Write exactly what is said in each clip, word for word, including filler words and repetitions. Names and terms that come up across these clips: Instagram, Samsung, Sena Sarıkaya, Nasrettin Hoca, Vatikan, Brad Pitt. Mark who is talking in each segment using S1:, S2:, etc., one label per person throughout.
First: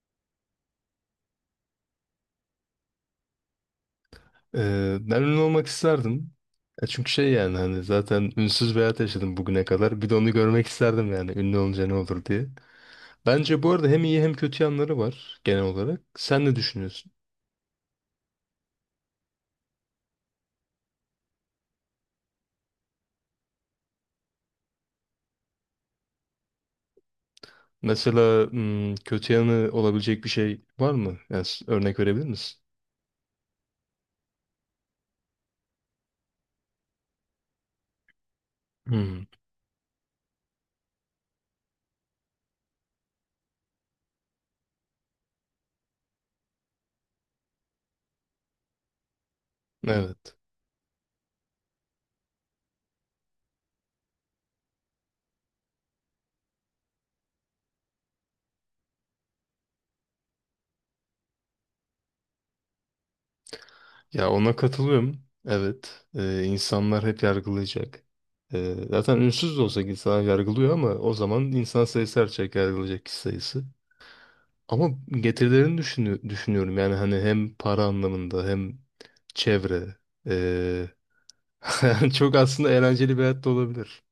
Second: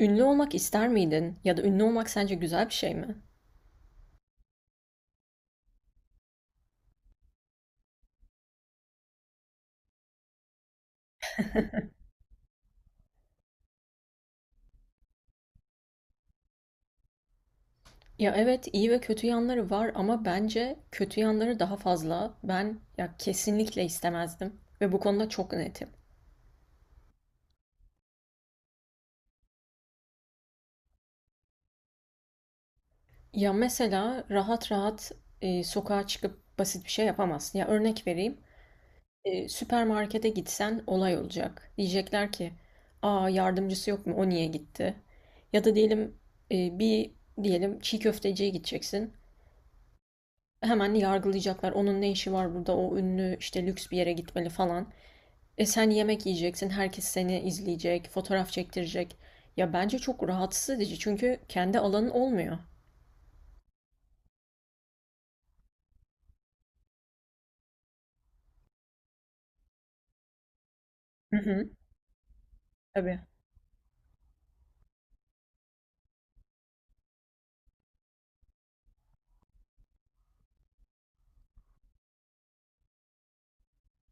S1: Ünlü olmak ister miydin? Ya da ünlü olmak sence güzel bir şey mi?
S2: Ee, ben ünlü olmak isterdim. Ya çünkü şey yani hani zaten ünsüz bir hayat yaşadım bugüne kadar. Bir de onu görmek isterdim yani ünlü olunca ne olur diye. Bence bu arada hem iyi hem kötü yanları var genel olarak. Sen ne düşünüyorsun?
S1: Ya evet, iyi ve kötü yanları var ama bence kötü yanları daha fazla. Ben ya kesinlikle istemezdim ve bu konuda çok netim.
S2: Mesela hmm, kötü yanı olabilecek bir şey var mı? Yani s- örnek verebilir misin?
S1: Ya mesela rahat rahat e, sokağa çıkıp basit bir şey yapamazsın. Ya örnek vereyim.
S2: Hmm,
S1: E, süpermarkete gitsen olay olacak. Diyecekler ki, "Aa, yardımcısı yok mu? O niye gitti?" Ya da diyelim e, bir diyelim çiğ köfteciye gideceksin.
S2: evet.
S1: Hemen yargılayacaklar. Onun ne işi var burada? O ünlü işte lüks bir yere gitmeli falan. E sen yemek yiyeceksin. Herkes seni izleyecek, fotoğraf çektirecek. Ya bence çok rahatsız edici çünkü kendi alanın olmuyor.
S2: Ya ona katılıyorum. Evet. Ee, insanlar hep yargılayacak. Ee, zaten ünsüz de olsa insanlar yargılıyor ama o
S1: Hı
S2: zaman
S1: hı,
S2: insan sayısı artacak, yargılayacak kişi
S1: tabii.
S2: sayısı. Ama getirilerini düşünü- düşünüyorum. Yani hani hem para anlamında hem çevre. Ee, Yani çok aslında eğlenceli bir hayat da olabilir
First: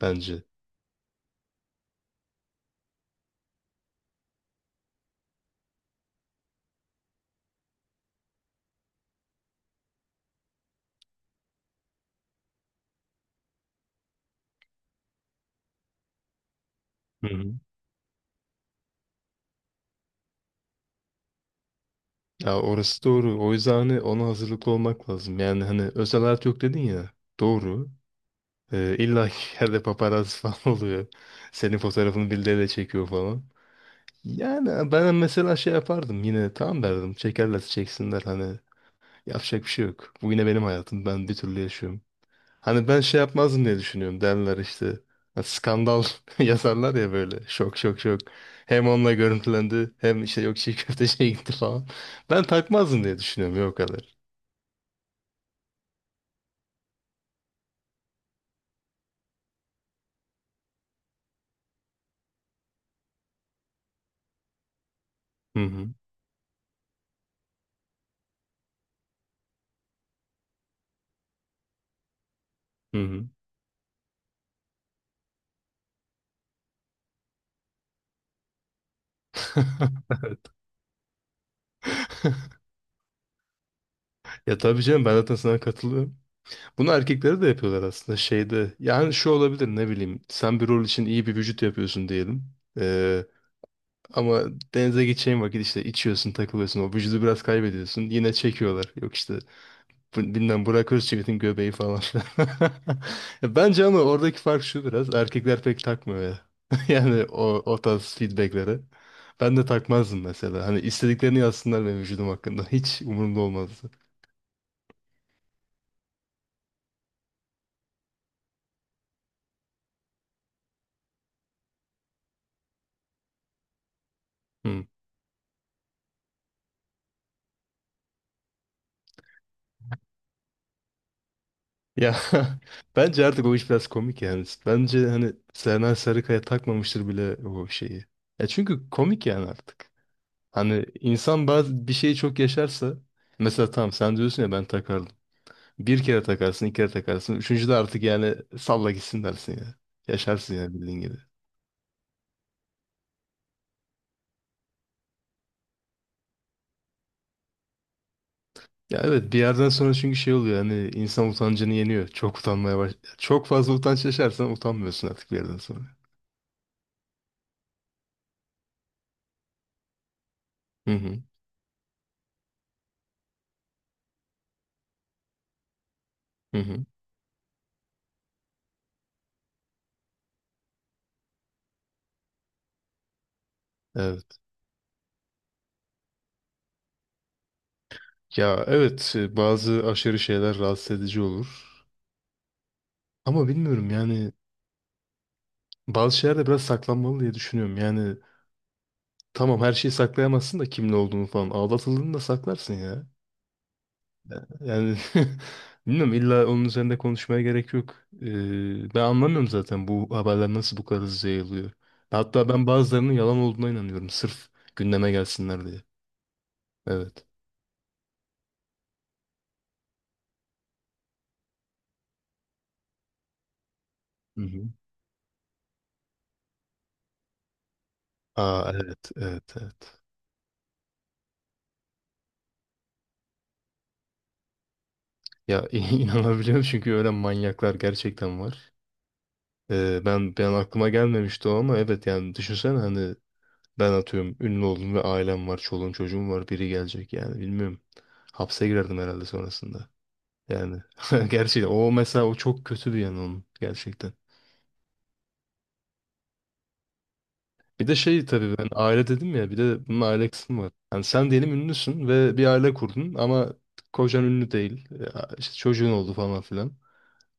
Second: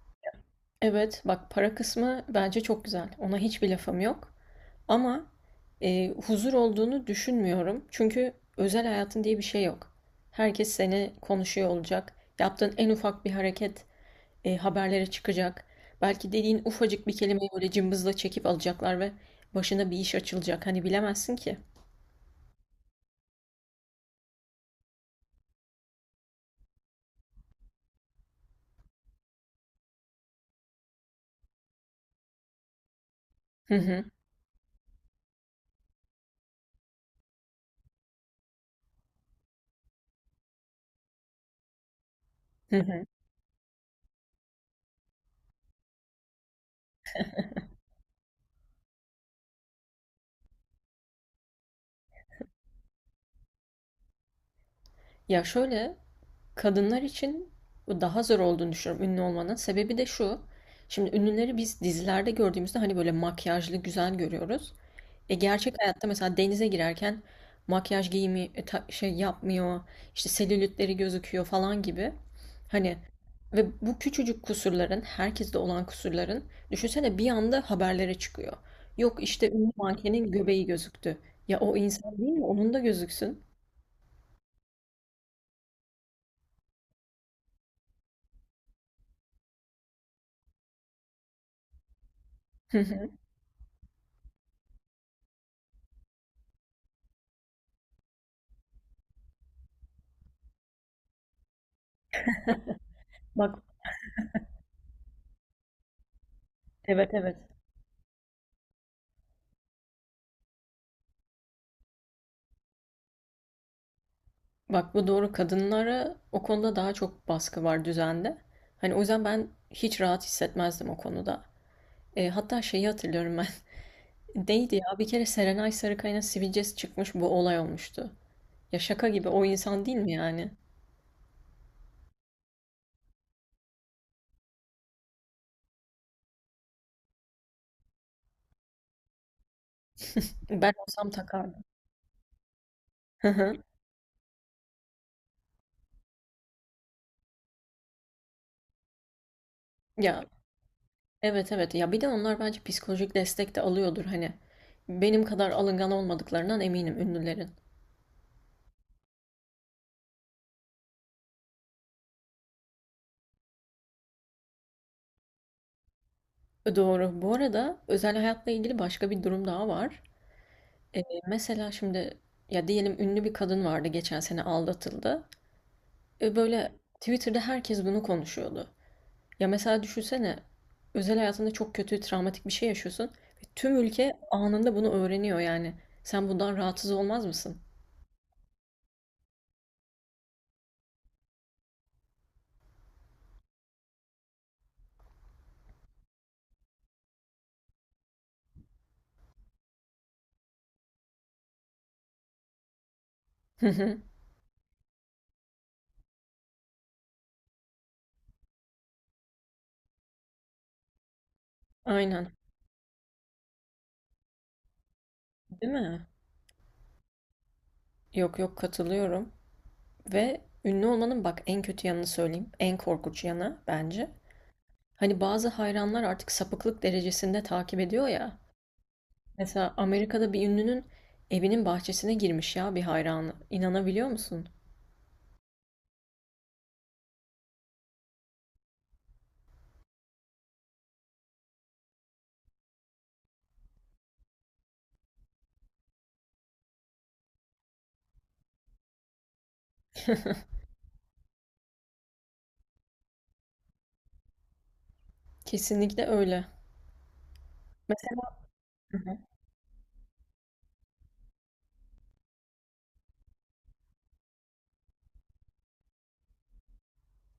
S2: bence.
S1: Evet, bak, para kısmı bence çok güzel. Ona hiçbir lafım yok. Ama e, huzur olduğunu düşünmüyorum. Çünkü özel hayatın diye bir şey yok. Herkes seni konuşuyor olacak. Yaptığın en ufak bir hareket e, haberlere çıkacak. Belki dediğin ufacık bir
S2: Hı
S1: kelimeyi
S2: hı.
S1: böyle cımbızla çekip alacaklar ve başına bir iş açılacak. Hani bilemezsin ki.
S2: Ya orası doğru. O yüzden hani ona hazırlıklı olmak lazım. Yani hani özel hayat yok dedin ya. Doğru. Ee, illa ki yerde paparazzi falan oluyor. Senin fotoğrafını birileriyle çekiyor falan.
S1: Hı hı,
S2: Yani ben mesela şey yapardım, yine tamam derdim. Çekerlerse çeksinler, hani yapacak bir şey yok. Bu yine benim hayatım. Ben bir türlü yaşıyorum.
S1: hı
S2: Hani ben
S1: hı.
S2: şey yapmazdım diye düşünüyorum, derler işte. Ha, skandal yazarlar ya, böyle şok şok şok. Hem onunla görüntülendi hem işte yok çiğ köfteciye gitti falan. Ben takmazdım diye düşünüyorum ya, o kadar.
S1: Ya şöyle, kadınlar için bu daha zor olduğunu düşünüyorum ünlü olmanın. Sebebi de şu. Şimdi ünlüleri biz dizilerde gördüğümüzde hani böyle makyajlı güzel görüyoruz. E
S2: Hı
S1: gerçek
S2: hı.
S1: hayatta mesela denize girerken makyaj giyimi e, ta- şey yapmıyor, işte selülitleri gözüküyor falan gibi. Hani
S2: Hı hı.
S1: ve bu küçücük kusurların, herkeste olan kusurların düşünsene bir anda haberlere çıkıyor. Yok işte ünlü mankenin göbeği gözüktü. Ya o insan değil mi? Onun da gözüksün.
S2: Ya tabii canım, ben zaten sana katılıyorum. Bunu erkekleri de yapıyorlar aslında şeyde. Yani şu olabilir, ne bileyim. Sen bir rol için iyi bir vücut yapıyorsun diyelim.
S1: Hı hı.
S2: Ee, ama denize gideceğin vakit işte içiyorsun, takılıyorsun. O vücudu biraz kaybediyorsun. Yine çekiyorlar. Yok işte Bu- bilmem Burak Özçivit'in göbeği falan filan. Ya
S1: Bak,
S2: bence ama oradaki fark şu biraz. Erkekler pek takmıyor ya.
S1: evet
S2: Yani
S1: evet.
S2: o, o tarz feedbackleri. Ben de takmazdım mesela. Hani istediklerini yazsınlar benim vücudum hakkında. Hiç umurumda olmazdı.
S1: Bak, bu doğru, kadınlara o konuda daha çok baskı var düzende. Hani o yüzden ben hiç rahat hissetmezdim o konuda. E, hatta şeyi hatırlıyorum ben. Değildi
S2: Hmm.
S1: ya. Bir kere Serenay Sarıkaya'nın sivilcesi çıkmış, bu olay olmuştu. Ya şaka gibi, o insan değil mi yani?
S2: Ya bence artık o iş biraz komik yani. Bence hani Sena Sarıkaya takmamıştır bile o şeyi. Ya çünkü komik yani artık.
S1: Ben
S2: Hani
S1: olsam
S2: insan
S1: takardım.
S2: bazı bir şeyi çok yaşarsa,
S1: Hı hı.
S2: mesela tamam sen diyorsun ya ben takardım. Bir kere takarsın, iki kere takarsın. Üçüncü de artık yani salla gitsin dersin ya.
S1: Ya
S2: Yaşarsın yani bildiğin gibi.
S1: evet evet, ya bir de onlar bence psikolojik destek de alıyordur hani. Benim kadar alıngan olmadıklarından eminim ünlülerin.
S2: Ya evet, bir yerden sonra çünkü şey oluyor, hani insan utancını yeniyor. Çok utanmaya baş... Çok fazla utanç yaşarsan utanmıyorsun artık bir yerden sonra.
S1: E, Doğru. Bu arada özel hayatla ilgili başka bir durum daha var.
S2: Hı
S1: Ee,
S2: hı.
S1: Mesela şimdi, ya diyelim, ünlü bir kadın vardı, geçen sene aldatıldı. Ee,
S2: Hı
S1: böyle
S2: hı.
S1: Twitter'da herkes bunu konuşuyordu. Ya mesela düşünsene, özel hayatında çok kötü travmatik bir şey yaşıyorsun ve tüm ülke
S2: Evet.
S1: anında bunu öğreniyor yani. Sen bundan rahatsız olmaz mısın?
S2: Ya evet e, bazı aşırı şeyler rahatsız edici olur. Ama bilmiyorum yani, bazı şeyler de biraz saklanmalı diye düşünüyorum. Yani tamam, her şeyi saklayamazsın da kimin olduğunu falan. Aldatıldığını da saklarsın ya.
S1: Hı hı.
S2: Yani bilmiyorum, illa onun üzerinde konuşmaya gerek yok. Ee, ben anlamıyorum zaten bu haberler nasıl bu kadar hızlı yayılıyor.
S1: Aynen.
S2: Hatta ben bazılarının yalan olduğuna inanıyorum. Sırf gündeme gelsinler
S1: Değil
S2: diye.
S1: mi?
S2: Evet.
S1: Yok yok, katılıyorum. Ve ünlü olmanın bak en kötü yanını söyleyeyim. En korkunç yanı bence.
S2: Hı hı.
S1: Hani bazı hayranlar artık sapıklık derecesinde takip ediyor ya.
S2: Aa, evet evet
S1: Mesela
S2: evet.
S1: Amerika'da bir ünlünün evinin bahçesine girmiş ya bir hayranı. İnanabiliyor musun?
S2: Ya inanabiliyorum çünkü öyle manyaklar gerçekten var. Ee, ben ben aklıma gelmemişti o ama evet, yani düşünsene hani ben atıyorum ünlü oldum ve ailem var, çoluğum çocuğum var, biri gelecek yani bilmiyorum. Hapse girerdim herhalde sonrasında. Yani gerçekten o mesela o çok kötü bir yanı onun gerçekten.
S1: Kesinlikle öyle.
S2: Bir de
S1: Mesela.
S2: şey tabii, ben
S1: Hı
S2: aile
S1: hı.
S2: dedim ya, bir de bunun aile kısmı var. Yani sen diyelim ünlüsün ve bir aile kurdun ama kocan ünlü değil. Ya işte çocuğun oldu falan filan.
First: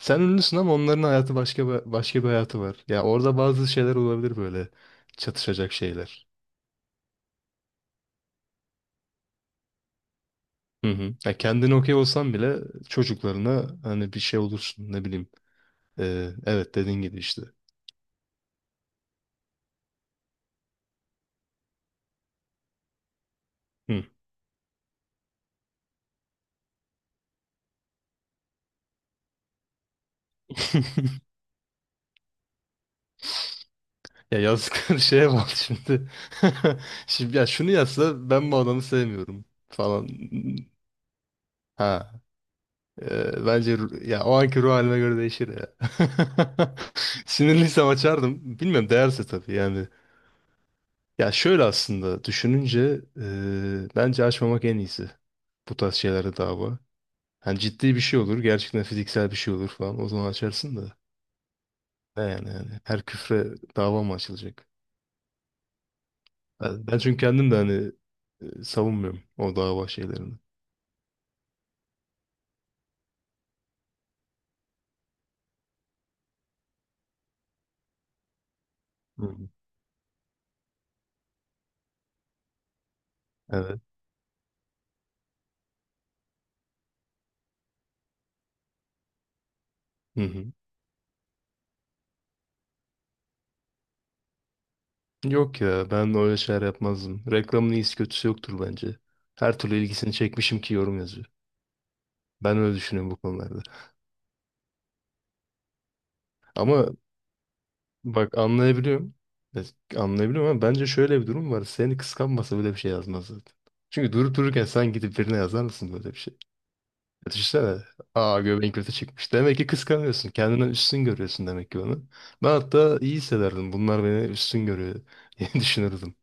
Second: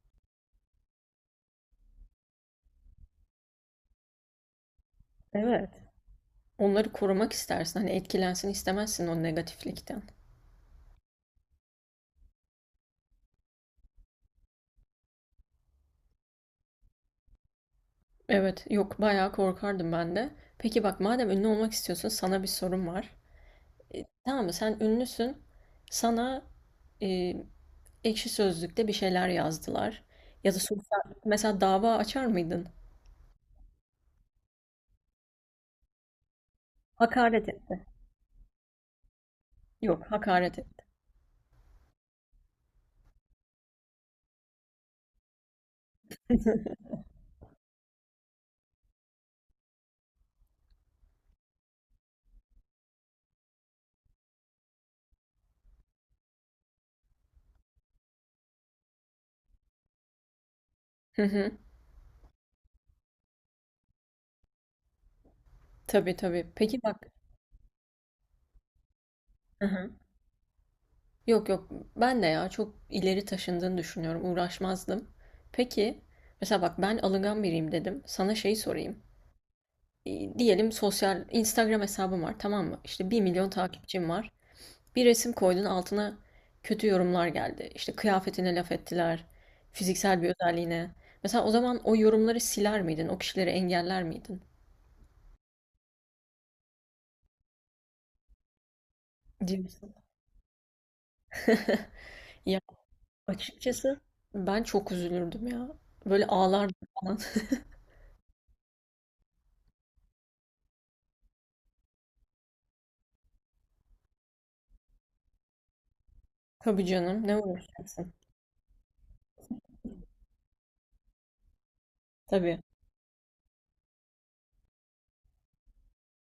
S2: Sen ünlüsün ama onların hayatı başka bir- başka bir hayatı var. Ya orada bazı şeyler olabilir, böyle
S1: Evet.
S2: çatışacak şeyler.
S1: Onları korumak istersin. Hani etkilensin istemezsin o negatiflikten.
S2: Hı hı. Ya kendine okey olsan bile çocuklarına hani bir şey olursun, ne bileyim. Ee, evet, dediğin gibi işte.
S1: Evet, yok, bayağı korkardım ben de. Peki bak, madem ünlü olmak istiyorsun, sana bir sorum var.
S2: Hı.
S1: E, tamam mı, sen ünlüsün. Sana e, Ekşi Sözlük'te bir şeyler yazdılar. Ya da sosyal, mesela, dava açar mıydın?
S2: Ya yazdıkları şeye bak şimdi. Şimdi ya
S1: Hakaret
S2: şunu
S1: etti.
S2: yazsa ben bu adamı sevmiyorum
S1: Yok,
S2: falan.
S1: hakaret etti.
S2: Ha. Ee, bence ru- ya o anki ruh halime göre değişir ya. Sinirliysem açardım. Bilmiyorum, değerse tabii yani. Ya şöyle aslında düşününce e, bence açmamak en iyisi. Bu tarz şeylere dava. Hani ciddi bir şey olur. Gerçekten fiziksel bir şey olur falan. O zaman açarsın da.
S1: Hı hı.
S2: Ne yani yani. Her küfre dava mı açılacak?
S1: Tabii tabii. Peki
S2: Ben, ben
S1: bak.
S2: çünkü kendim de hani e, savunmuyorum o
S1: Hı
S2: dava
S1: hı.
S2: şeylerini.
S1: Yok yok, ben de ya çok ileri taşındığını düşünüyorum. Uğraşmazdım. Peki, mesela bak, ben alıngan biriyim dedim. Sana şeyi sorayım.
S2: Hı hı.
S1: E, diyelim sosyal Instagram hesabım var, tamam mı? İşte bir milyon
S2: Evet.
S1: takipçim var. Bir resim koydun, altına kötü yorumlar geldi. İşte kıyafetine laf ettiler, fiziksel
S2: Hı
S1: bir
S2: hı.
S1: özelliğine. Mesela o zaman o yorumları siler miydin? O kişileri engeller miydin?
S2: Yok ya, ben öyle şeyler yapmazdım. Reklamın iyisi kötüsü yoktur bence. Her türlü
S1: Diyorsun.
S2: ilgisini çekmişim ki yorum yazıyor. Ben
S1: Ya
S2: öyle düşünüyorum bu konularda.
S1: açıkçası ben çok üzülürdüm ya. Böyle ağlardım
S2: Ama
S1: falan.
S2: bak, anlayabiliyorum. Evet, anlayabiliyorum ama bence şöyle bir durum var. Seni kıskanmasa böyle bir şey yazmaz zaten. Çünkü durup dururken sen gidip birine yazar mısın böyle bir şey?
S1: Tabii canım, ne
S2: Düşünsene.
S1: uğraşacaksın?
S2: Aa, göbeğin kötü çıkmış. Demek ki kıskanıyorsun. Kendinden üstün görüyorsun demek ki onu. Ben
S1: Tabii.
S2: hatta iyi hissederdim. Bunlar beni üstün görüyor diye düşünürdüm.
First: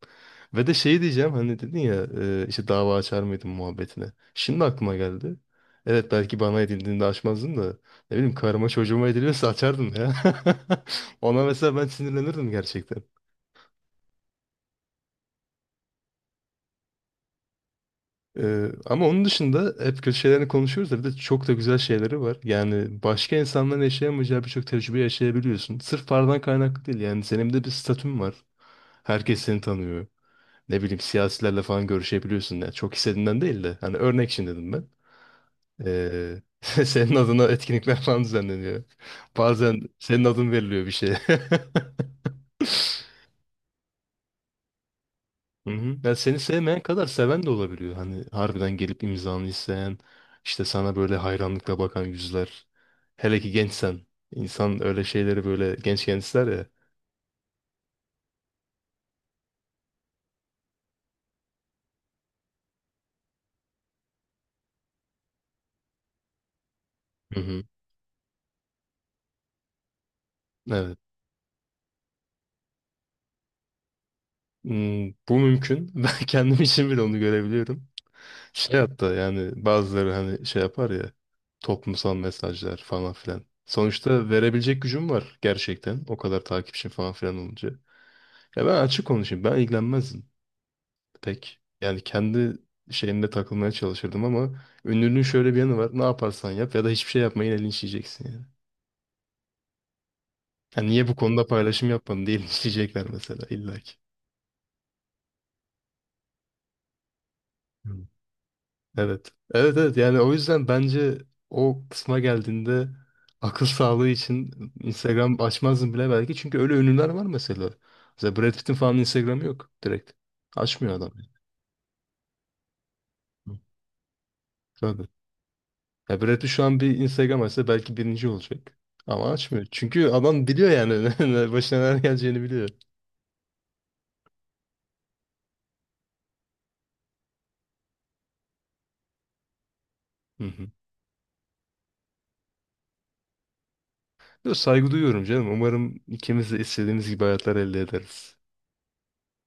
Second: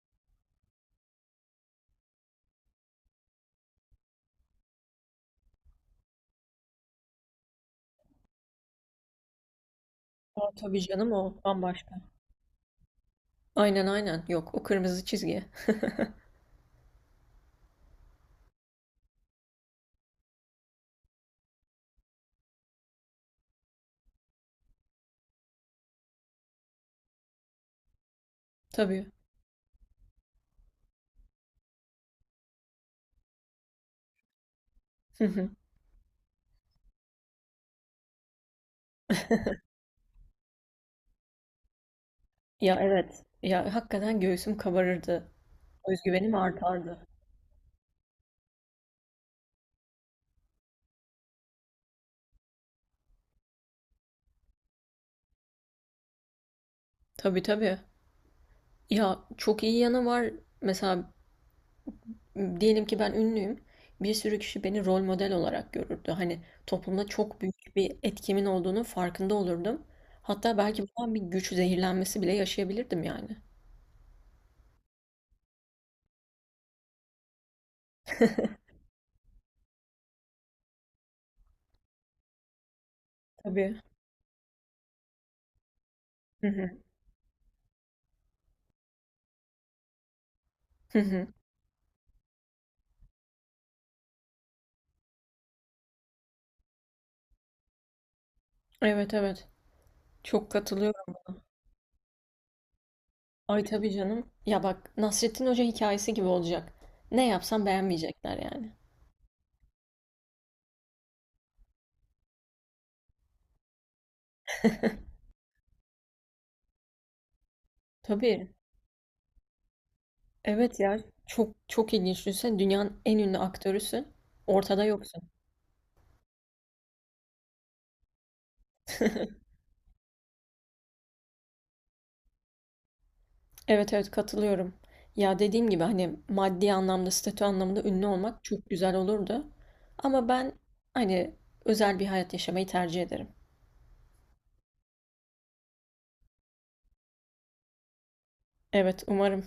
S2: Ve de şey diyeceğim, hani dedin ya e, işte dava açar mıydın muhabbetine. Şimdi aklıma geldi. Evet, belki bana edildiğinde açmazdın da ne bileyim karıma çocuğuma ediliyorsa açardım ya.
S1: Aa, tabii canım, o
S2: Ona mesela ben
S1: bambaşka.
S2: sinirlenirdim gerçekten.
S1: Aynen aynen, yok, o kırmızı çizgi.
S2: Ee, ama onun dışında hep kötü şeylerini konuşuyoruz da bir de çok da güzel şeyleri var. Yani başka insanların yaşayamayacağı birçok tecrübe yaşayabiliyorsun. Sırf paradan kaynaklı değil, yani senin de bir statün var.
S1: Tabii.
S2: Herkes seni tanıyor. Ne bileyim siyasilerle falan görüşebiliyorsun. Yani çok istediğinden değil de hani örnek için dedim ben.
S1: Hı hı.
S2: Ee, senin adına etkinlikler falan düzenleniyor. Bazen senin adın veriliyor bir şeye.
S1: Ya evet. Ya hakikaten göğsüm kabarırdı.
S2: Hı hı. Ya
S1: Özgüvenim
S2: seni sevmeyen kadar
S1: artardı.
S2: seven de olabiliyor. Hani harbiden gelip imzanı isteyen, işte sana böyle hayranlıkla bakan yüzler. Hele ki gençsen. İnsan öyle şeyleri böyle gençken ister ya.
S1: Tabii tabii. Ya çok iyi yanı var. Mesela diyelim ki ben ünlüyüm. Bir sürü kişi beni rol model olarak görürdü. Hani toplumda
S2: Hı
S1: çok
S2: hı.
S1: büyük bir etkimin olduğunu farkında olurdum. Hatta belki
S2: Evet.
S1: bundan bir güç zehirlenmesi bile yaşayabilirdim yani.
S2: Hmm, bu mümkün. Ben kendim için bile onu görebiliyorum. Şey hatta yani bazıları hani şey yapar ya. Toplumsal mesajlar falan filan.
S1: Tabii.
S2: Sonuçta verebilecek gücüm var gerçekten. O kadar
S1: Hı hı.
S2: takipçim falan filan olunca. Ya ben açık konuşayım. Ben ilgilenmezdim
S1: Hı hı.
S2: pek. Yani kendi şeyinde takılmaya çalışırdım ama ünlülüğün şöyle bir yanı var. Ne yaparsan yap ya da hiçbir şey yapma, yine linçleyeceksin yani.
S1: Evet evet. Çok
S2: Yani
S1: katılıyorum
S2: niye bu
S1: buna.
S2: konuda paylaşım yapmadın diye linçleyecekler mesela
S1: Ay tabii
S2: illaki.
S1: canım. Ya bak, Nasrettin Hoca hikayesi gibi olacak. Ne yapsam
S2: Hmm.
S1: beğenmeyecekler yani.
S2: Evet. Evet evet, yani o yüzden bence o kısma geldiğinde akıl sağlığı için Instagram açmazdım bile belki. Çünkü öyle ünlüler var mesela. Mesela
S1: Tabii.
S2: Brad Pitt'in falan Instagram'ı yok direkt.
S1: Evet
S2: Açmıyor
S1: ya,
S2: adam.
S1: çok çok ilginç. Düşünsene, dünyanın en ünlü
S2: Hmm.
S1: aktörüsün. Ortada
S2: Tabii.
S1: yoksun.
S2: Ya Brad Pitt şu an bir Instagram açsa belki birinci olacak. Ama açmıyor. Çünkü adam biliyor yani başına neler geleceğini biliyor.
S1: Evet evet, katılıyorum. Ya dediğim gibi, hani maddi anlamda, statü anlamında ünlü olmak çok güzel olurdu. Ama
S2: Hı
S1: ben
S2: hı.
S1: hani özel bir hayat yaşamayı tercih ederim.
S2: Yo, saygı duyuyorum canım. Umarım ikimiz de istediğimiz gibi hayatlar elde ederiz.
S1: Evet, umarım.